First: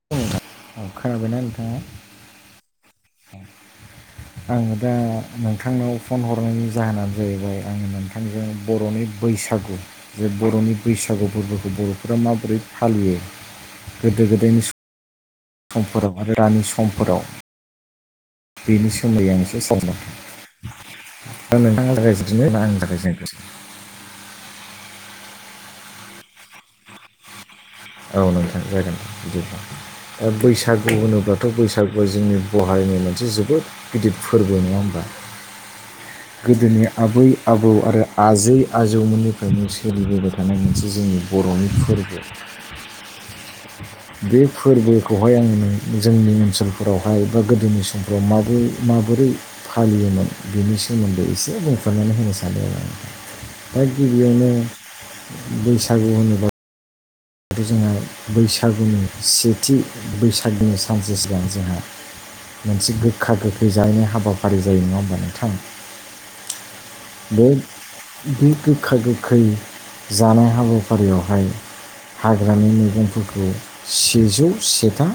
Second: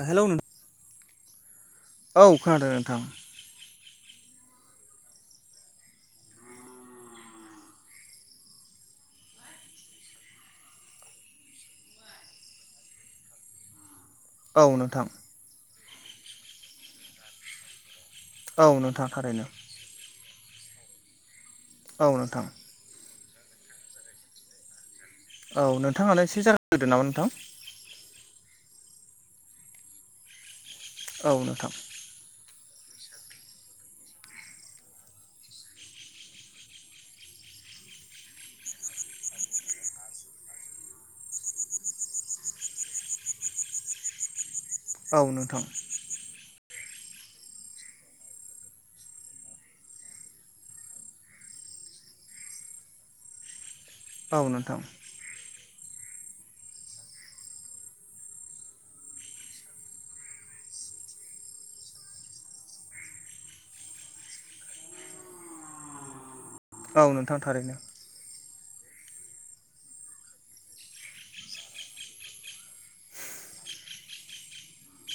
Hello नों ओं खोनाबायना नोंथाङा? औ खोनादों नोंथां औ। आङो दा नोंथांनाव फन हरनायनि जाहोनानो जाहैबाय आङो नोंथांजों बर'नि बैसागु जे बर'नि बैसागु फोरबोखौ बर'फोरा माबोरै फालियो गोदो गोदायनि औ नोंथां। समफोराव आरो रानि समफोराव औ बेनि नोंथां सोमोन्दै आं थारैनो एसे औ नोंथां [unintelligible] [inaudible] औ नोंथाङानो एसे जार होदो नामा नोंथां? औ नोंथां जागोन बिदिब्ला बैसागु औ होनोब्लाथ' नोंथां बैसागुआ जोंनि गहायनि मोनसे जोबोद गिदिर फोरबो नङा होमबा? गोदोनि आबै आबौ आरो आजै आजौमोननिफ्रायनो सोलिबोबाय थानाय मोनसे जोंनि ब बर'नि फोरबो। बे औ फोरबोखौहाय आङो नोंथां नों जोंनि ओनसोल फोरावहाय बा गोदोनि समफ्राव माबोरै माबोरै फालियोमोन बेनि सोमोन्दै एसे बुं फोरमायना होनो सानो आरो आङो। दा औ गिबियावनो नोंथां बैसागु होनोब्ला जोंहा बैसागुनि सेथि बैसागुनि सानसे सिगां जोंहा मोनसे गोखा गोखै जानायनि हाबाफारि जायो नङा होमबा नोंथां? औ नोंथां बे थारैनो। बे गोखा गोखै जानाय हाबाफारियावहाय हाग्रानि मैगंफोरखौ सेजौ सेथा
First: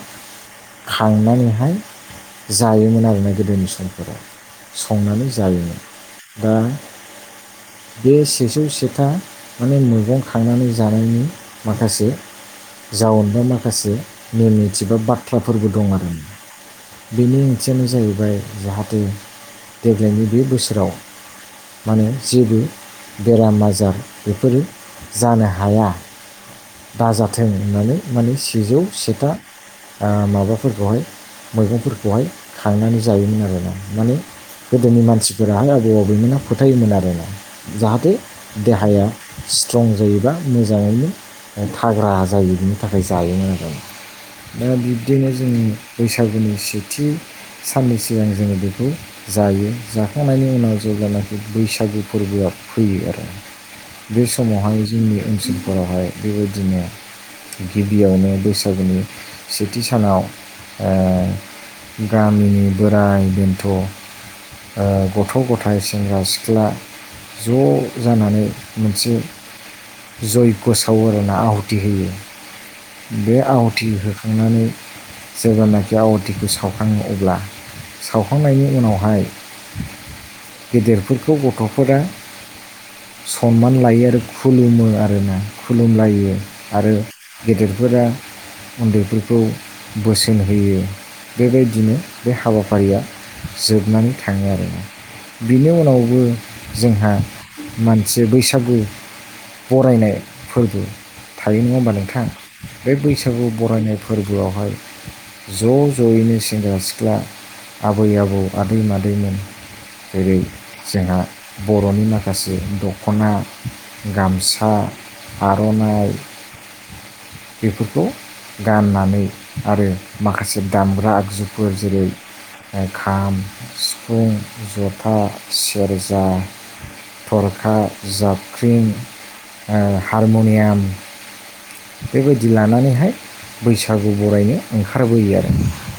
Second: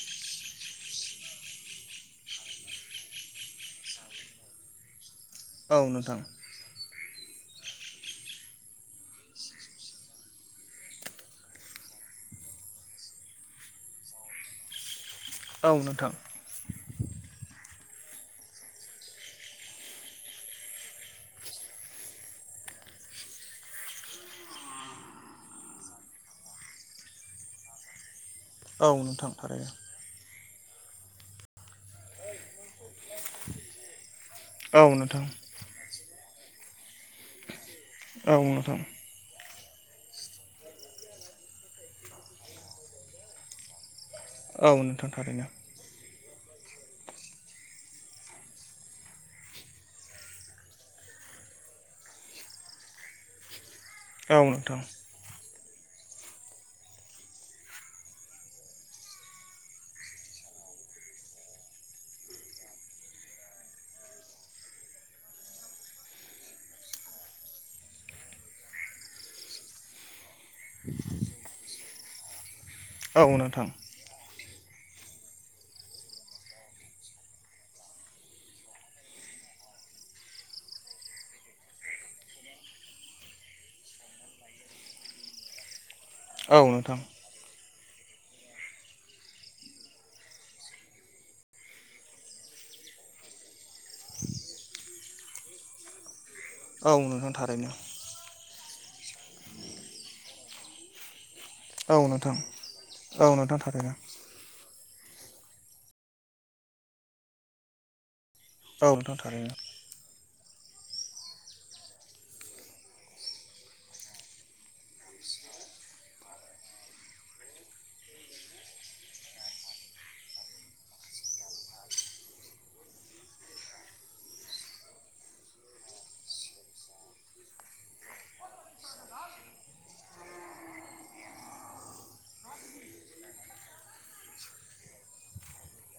खांनानैहाय जायोमोन आरोना गोदोनि समफोराव संनानै ज औ नोंथां जायो। दा बे सेेजौ सेथा माने मैगं खांनानै जानायनि माखासे जाउन बा माखासे नेम निथि बा बाथ्रा फोरबो औ दं आरो। नोंथां बेनि ओंथियानो जाहैबाय जाहाथे देग्लायनि बे बोसोराव माने जेबो बेराम आजार बेफोरो जानो हाया दाजाथों होननानै माने सेजौ औ सेथा नोंथां थारैनो माबा फोरखौहाय मैगंफोरखौहाय खांनानै जायोमोन आरोना माने औ गोदोनि नोंथां मानसिफोरा आइ आबौ आबैमोनहा फोथायोमोन आरो ना जाहाथे औ नोंथां देहाया स्ट्रं जायोबा मोजाङैनो थाग्रा जायो इनि थाखाय जायोमोन आरो। औ दा नोंथां बिब्दिनो थारैनो जों बैसाग सागुनि सेथि साननै सिगां जोङो बेखौ जायो। जाखांनायनि उनाव जौगानाय बैसागु फोरबोआ फैयो आरो बे औ नोंथां समावहाय जोंनि ओनसोलफोरावहाय बेबायदिनो गिबियावनो बैसागुनि सेथि सानाव ओ गामिनि बोराय बेन्थ' ओ गथ' गथाइ सेंग्रा सिख्ला ज' जानानै मोनसे जयग' स सावो आरोना आहुथि होयो औ बे नोंथां आहुथि होखांनानै जेब्लानाखि आवाथिखौ सावखाङो अब्ला सावखांनायनि उनावहाय गेदेरफोरखौ गथ'फोरा सनमान लायो आरो खुलुमो आरोना। खुलुमलायो औ आरो नोंथां गेदेरफोरा उन्दैफोरखौ बोसोन होयो बेबायदिनो बे हाबाफारिया जोबनानै थाङो आरो बिनि उनावबो औ जोंहा नोंथां थारैनो मानसि बैसागु बरायनाय फोरबो थायो नङा होमबा नोंथां बे औ बैसागु नोंथां थारैनो बरायनाय फोरबोआवहाय ज' ज'यैनो सेंग्रा सिख्ला आबै आबौ आदै औ नोंथां मादैमोन। थारैनो जेरै जोंहा बर'नि माखासे दखना गामसा आर'नाइ बेफोरखौ गाननानै आरो माखासे दामग्रा आगजुफोर जेरै खाम सिफुं जथा सेरजा थरखा जाबख्रिं ओ हारमुनियाम बेबायदि लानानैहाय बैसागु बरायनो ओंखारबोयो आरो।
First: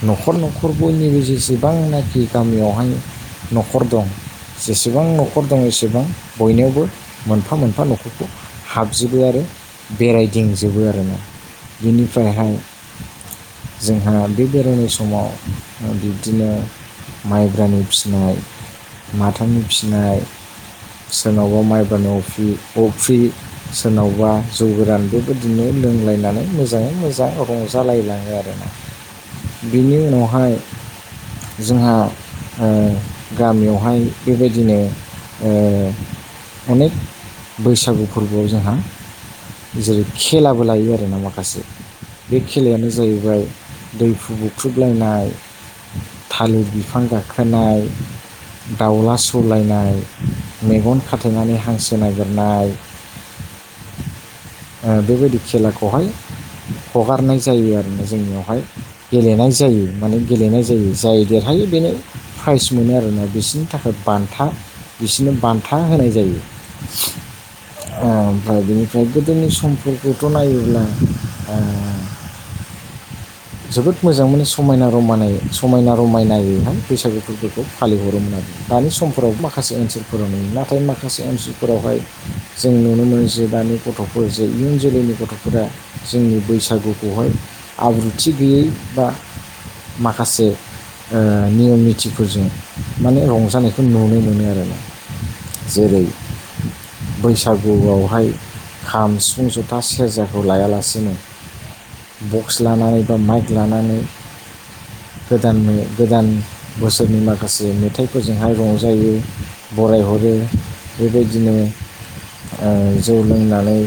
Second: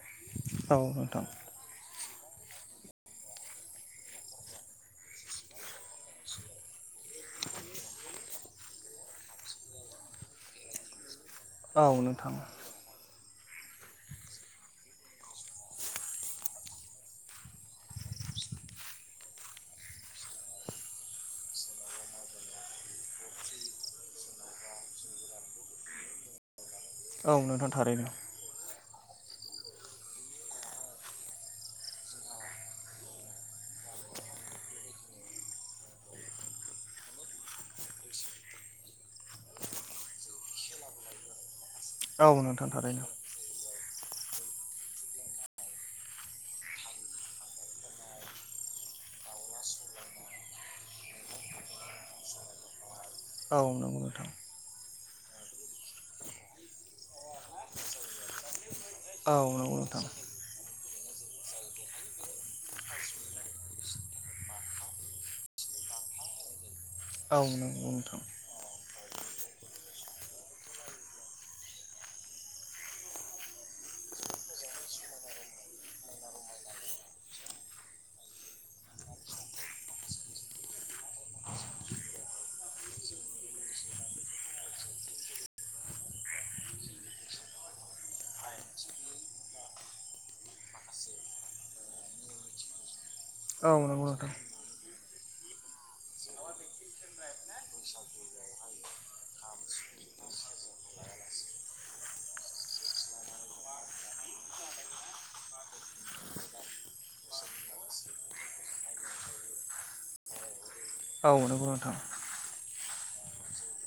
न'खर न'खर औ बयनिबो नोंथां जेसेबांनाखि गामियावहाय न'खर दं जेसेबां न'खर दं एसेबां बयनियावबो मोनफा मोनफा न'खरखौ हाबजोबो आरो बेरायथिंजोबो आरोना औ नोंथां बेनिफ्रायहाय जोंहा बे बेरायनाय समाव बिब्दिनो माइब्रानि फिसिनाय माथानि फिनाय सोरनावबा माइब्रानि अफ्रि अफ्रि सोरनावबा जौ गोरानबो बिदिनो लोंलायनानै मोजाङै मोजां औ नोंथां थारैनो रंजालायलाङो आरो ना। बेनि उनावहाय जोंहा ओ गामियावहाय बेबायदिनो ओ अनेक बैसागु फोरबोआव जोंहा जेरै खेलाबो लायो आरोना माखासे औ बे नोंथां खेलायानो थारैनो जाहैबाय दै फु बुख्रुबलायनाय थालिर बिफां गाखोनाय दाउला सौलायनाय मेगन खाथेनानै हांसो नागिरनाय औ नंगौ नोंथां। ओ बेबायदि खेलाखौहाय हगारनाय जायो आरोना जोंनियावहाय। औ गेलेनाय नंगौ जायो नोंथां माने गेलेनाय जायो। जाय देरहायो बेनो प्राइज मोनो आरोना बिसोरनि थाखाय बान्था बिसोरनो बान्था होनाय जायो औ नंगौ नोंथां ओमफ्राय बिनिफ्राय गोदोनि सम समफोरखौथ' नायोब्ला ओ जोबोद मोजां माने समायना रमायनाय समायना रमायनायैहाय बैसागु फोरबोखौ फालिहरोमोन आरो। दानि समफोराव माखासे ओनसोलफोराव नुयो नाथाय माखासे ओनसोलफोरावहाय जों नुनो मोनो जे दानि गथ'फोर जे इयुन जोलैनि गथ'फोरा जोंनि बैसागुखौहाय आब्रु थि गैयै बा माखासे ओ नियम निथिफोरजों माने औ रंजानायखौ नंगौ नुनो नोंथां मोनो आरो ना जेरै बैसागुआवहाय खाम सिफुं जथा सेरजाखौ लायालासेनो बक्स लानानै बा माइक लानानै गोदान गोदान बोसोरनि माखासे मेथाइफोरजोंहाय रंजायो बरायहरो। बे औ बेबायदिनो नंगौ नोंथां ओ जौ लोंनानै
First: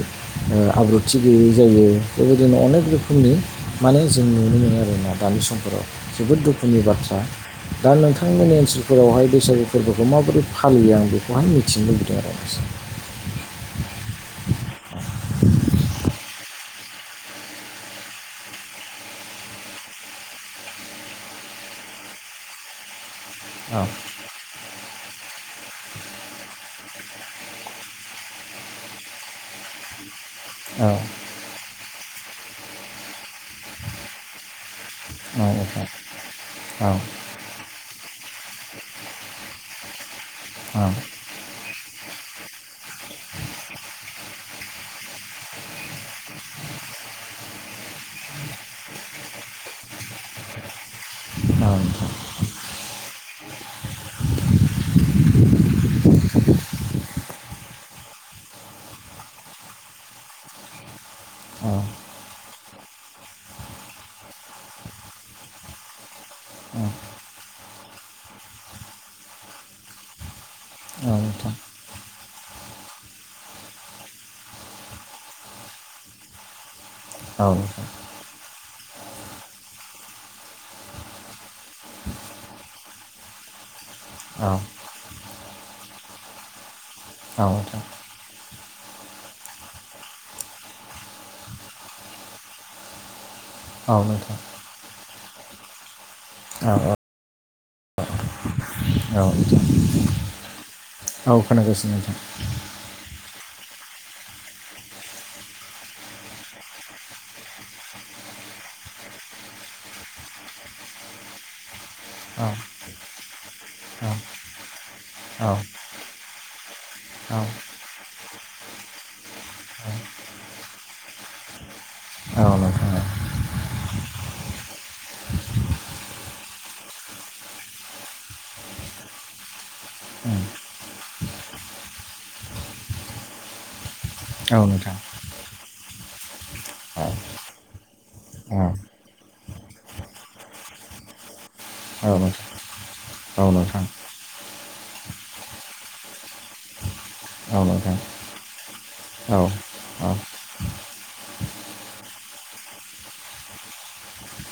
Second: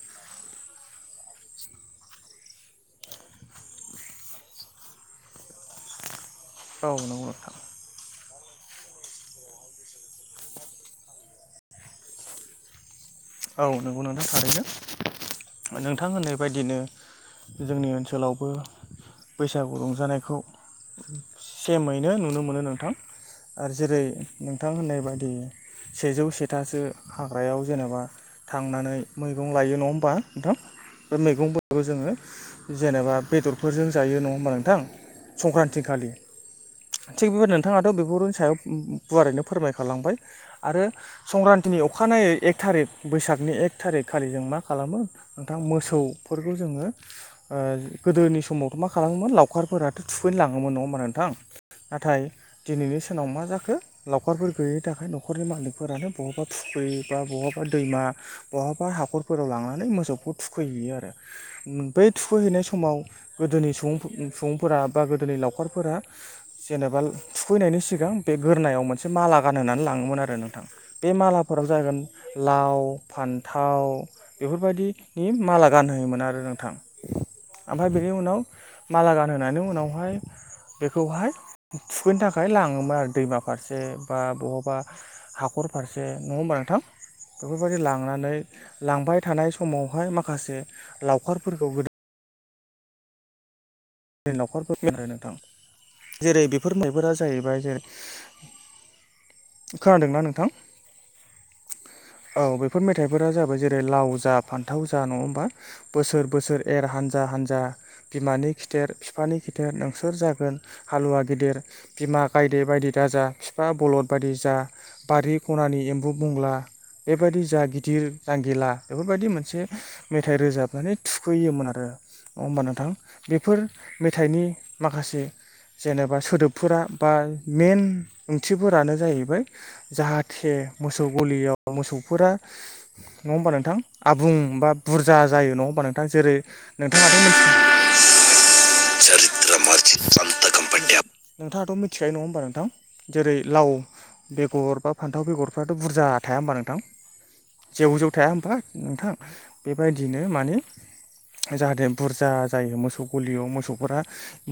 ओ आब्रुथि गैयै जायो बेबायदिनो अनेक रोखोमनि। माने जों नुनो मोनो आरोना दानि समफोराव जोबोद दुखु औ नंगौ नोंथां। दा नोंथांमोननि ओनसोलफोरावहाय बैसागु फोरबोखौ माबोरै फालियो आं बेखौहाय मिथिनो लुबैदों आरो एसे। [inaudible] औ नंगौ नोंथां थारैनो नोंथां होननाय बायदिनो जोंनि ओनसोलावबो बैसागु रंजानायखौ सेमैनो नुनो मोनो नोंथां। आरो औ जेरै नोंथां होननाय बायदि सेजौ सेथासो हाग्रायाव जेनेबा थांनानै मैगं लायो नङा होमबा नोंथां औ बे मैगंफोरखौ जोङो जेनेबा बेदरफोरजों जायो नङा होमबा नोंथां? संक्रान्ति नोंथां खालि औ थिग बेबायदि नोंथाङाथ' बेफोरनि सायाव गुवारैनो फोरमायखा लांबाय औ आरो संक्रान्तिनि अखानायै एक थारिक बैसागनि एक थारिक खालि‌‌ जों मा खालामो नोंथां मोसौफोरखौ जोङो गोदोनि सम समावथ' मा खालामोमोन लावखारफोराथ' थुखैनो लाङोमोन नङा होमबा नोंथां? नाथाय दिनैनि सानाव मा जाखो लावखारफोर गैयिनि थाखाय न'खरनि मालिकफोरानो बबावबा थुख बा बहाबा दैमा बहाबा हाखरफोराव लांनानै मोसौखौ थुखैहैयो आरो। औ बै थुखैहैनाय स माव गोदोनि सुबुं सुबुंफोरा बा गोदोनि लावखारफोरा जेनेबा थुखैनायनि सिगां बे गोरनायाव मोनसे माला गानहोनानै लाङोमोन आरो नोंथां औ नोंथां बे औ नोंथां मालाफोराव जागोन लाव फान्थाव बेफोरबायदिनि माला गानहोयोमोन आरो नोंथां। औ नोंथां औ नोंथां औ ओमफ्राय बेनि उनाव माला गानहोनायनि उनावहाय बेखौहाय थुखैनो थाखाय लाङोमोन आरो दैमा फारसे बा बहाबा हाखर फारसे नङा होमबा नोंथां बेफोरबायदि लांनानै लांबाय थानाय समावहाय माखासे लावखारफोरखौ गोदो नि न'खरफोर [inaudible] नोंथां जेरै बेफोर मैफ्रा जाहैबाय जे औ नोंथां खोनादोंना नोंथां औ खोनागासिनो नोंथां औ बेफोर मेथाइफोरा जाबाय जेरै लाव जा फान्थाव जा नङा होमबा बोसोर बोसोर एर हानजा हानजा बिमानि खिथेर बिफानि खिथेर नोंसोर जागोन हालुवा गेदेर बिमा औ गायदे बायदि दा जा बिफा औ बलद बायदि जा बारि औ खनानि एम्बु बंग्ला बेबायदि जा गिदिर जांगिला बेफोरबायदि मोनसे मेथाइ रोजाबनानै थु खैयोमोन आरो। नङा औ होमबा नोंथां औ। बेफोर मेथाइनि माखासे जेनेबा सोदोबफोरा बा मेन ओंथिफोरानो जाहैबाय जाहाथे बे मोसौ गलियाव मोसौफोरा नङा होमबा नोंथां? आबुं औ बा नोंथां बुरजा जायो नङा होमबा नोंथां जेरै नोंथाङाथ' मिथि औ औ [unintelligible] नोंथाङाथ' मिथिखायो नङा होमबा नोंथां जेरै औ लाव नोंथां बेगर बा फान्थाव बेगरफ्राथ' बुरजा थाया होमबा नोंथां? औ जेव नोंथां जेव थाया होमबा नोंथां औ औ बेबायदिनो माने जाहाथे बुरजा जायो मोसौ गलियाव मोसौफोरा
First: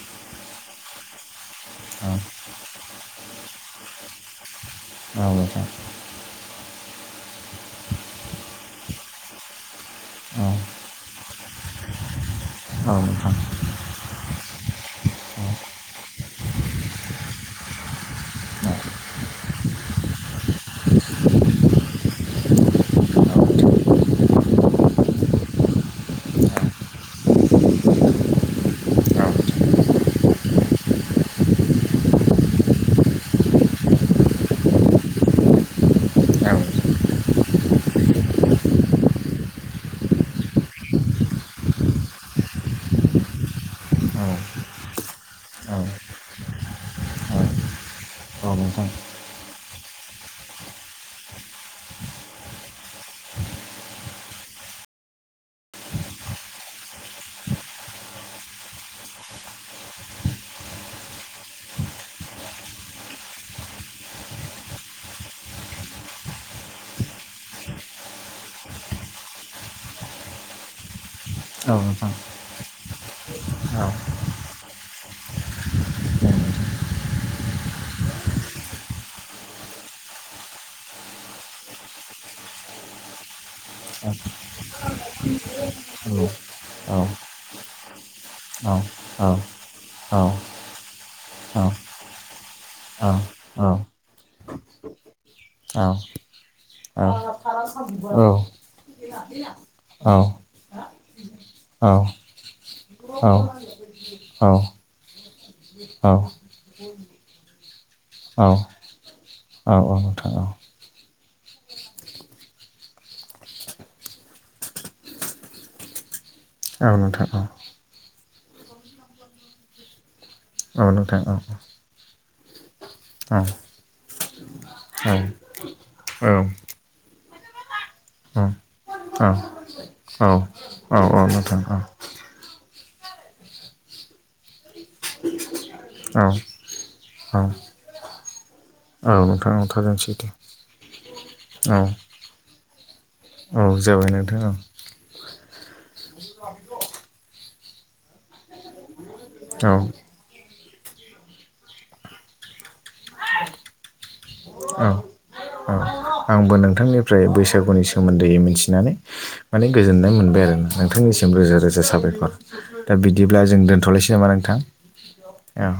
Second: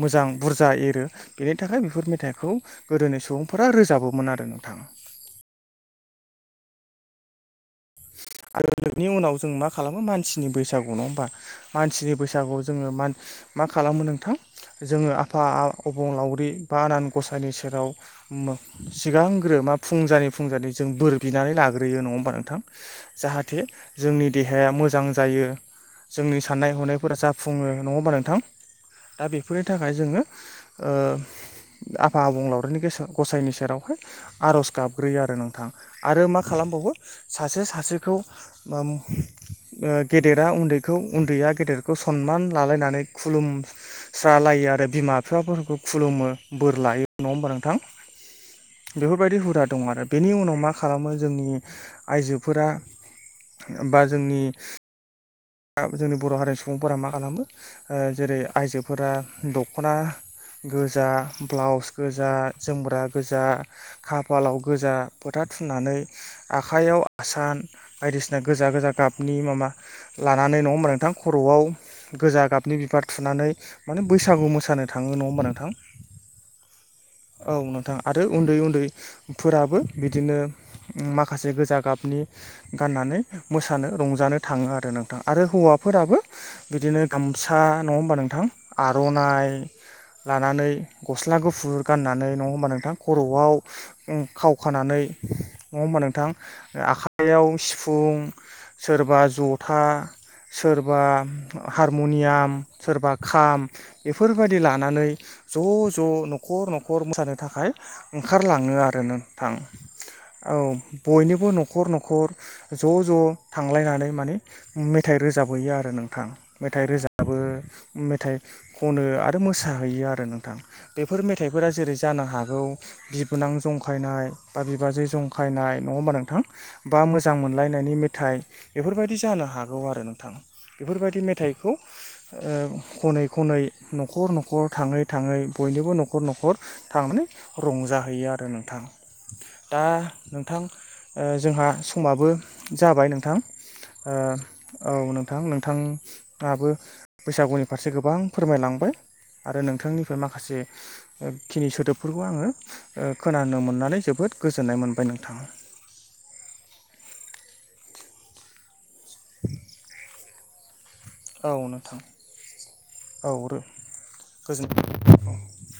मोजां बुरजा एरो। बेनि थाखाय औ बेफोर मेथाइखौ गोदोनि सुबुंफोरा रोजाबोमोन आरो नोंथां। औ नोंथां [inaudible] आरो बेनि उनाव जों मा खालामो औ मानसिनि बैसागु नङा होमबा मानसिनि बैसागुआव जोङो औ मान नोंथां मा खालामो नोंथां? जोङो आफा आ अबंलावरि बा आनान गसायानि सेराव मो औ सिगांग्रो मा फुंजानि फुंजानि जों बोर बिनानै लाग्रोयो नङा होमबा नोंथां? जाहाथे औ जोंनि देहाया मोजां जायो। जोंनि साननाय हनायफोरा जाफुङो। नङा होमबा नोंथां? दा बेफोरनि थाखाय जोङो ओ आफा अबंलावरिनि गेसा गसाइनि सेरावहाय आर'ज गाबग्रोयो आरो नोंथां आरो मा खालाम बावो सासे सासेखौ उम ओ गेदेरा उन्दैखौ उन्दैया गेदेरखौ सन मान लालायनानै खुलुम स्रालायो आरो बिमा औ बिफाफोरखौ खुलुमो बोर लायो नङा होमबा नोंथां? औ नोंथां औ नोंथां औ नोंथां बेफोरबायदि हुदा दं आरो बेनि उनाव मा खालामो जोंनि आइजोफोरा बा जोंनि जोंनि बर' हारिनि सुबुंफोरा मा खालामो ओ जेरै आइजोफोरा दख'ना गोजा ब्लाउस गोजा जोमग्रा गोजा खाफालाव गोजा फोथा फुननानै आखाइयाव आसान बायदिसिना गोजा गोजा गाबनि माबा लानानै नङा होमबा नोंथां खर'आव औ नोंथां औ नोंथां गोजा गाबनि बिबार थुनानै औ माने औ बैसागु मोसानो थाङो नङा होमबा नोंथां? औ औ नोंथां आरो उन्दै उन्दैफोराबो बिदिनो उम माखासे गोजा गाबनि गाननानै मोसानो रंजानो थाङो आरो नों थां आरो हौवाफोराबो बिदिनो गामसा नङा होमबा नों थां आर'नाइ लानानै गस्ला गुफुर गाननानै नङा होमबा नोंथां खर'आव उ खावखानानै नङा होमबा नोंथां? ओ आखाइयाव सिफुं सोरबा जथा औ सोरबा हारमुनियाम सोरबा खाम बेफोरबायदि लानानै ज' ज' न'खर न'खर मोसानो थाखाय ओंखारलाङो आरो नों औ औ नोंथां। औ बयनिबो न'खर न'खर ज' ज' थांलायनानै माने मेथाइ रोजाबहैयो आरो नोंथां मेथाइ रोजाबो मेथाइ खनो आरो मोसा हैयो आरो नोंथां बेफोर मेथाइफोरा जेरै जानो हागौ बिबोनां जंखायनाय बा बिबाजै जंखायनाय नङा होमबा नोंथां बा मोजां मोनलायनायनि मेथाइ बेफोरबायदि औ जानो हाग हागौ आरो औ नोंथां औ औ बेफोरबायदि नोंथां मेथाइखौ औ ओ खनै खनै न'खर न'खर थाङै थाङै बयनिबो न'खर औ न'खर थां नानै औ रंजाहैयो आरो नोंथां। औ नोंथां औ दा थारैनो सैथो नोंथां ओ जोंहा औ समाबो जाबाय नोंथां। औ जाबाय ओ नोंथां औ। औ नोंथां नोंथाङाबो बैसागुनि फारसे गोबां फोरमायलांबाय। आरो औ नोंथांनिफ्राय माखासे [inaudible] ओ खिनि सोदोबफोरखौ आङो ओ खोनानो मोननानै जोबोद गोजोननाय औ मोनबाय नोंथां। [inaudible] आंबो नोंथांनिफ्राय बैसागुनि सोमोन्दै मिनथिनानै माने गोजोननाय मोनबाय आरो। नोंथांनिसिम औ रोजा रोजा नोंथां साबायखर। दा औ बिदिब्ला जों दोन्थ'लायसै नामा नोंथां? गोजोन औ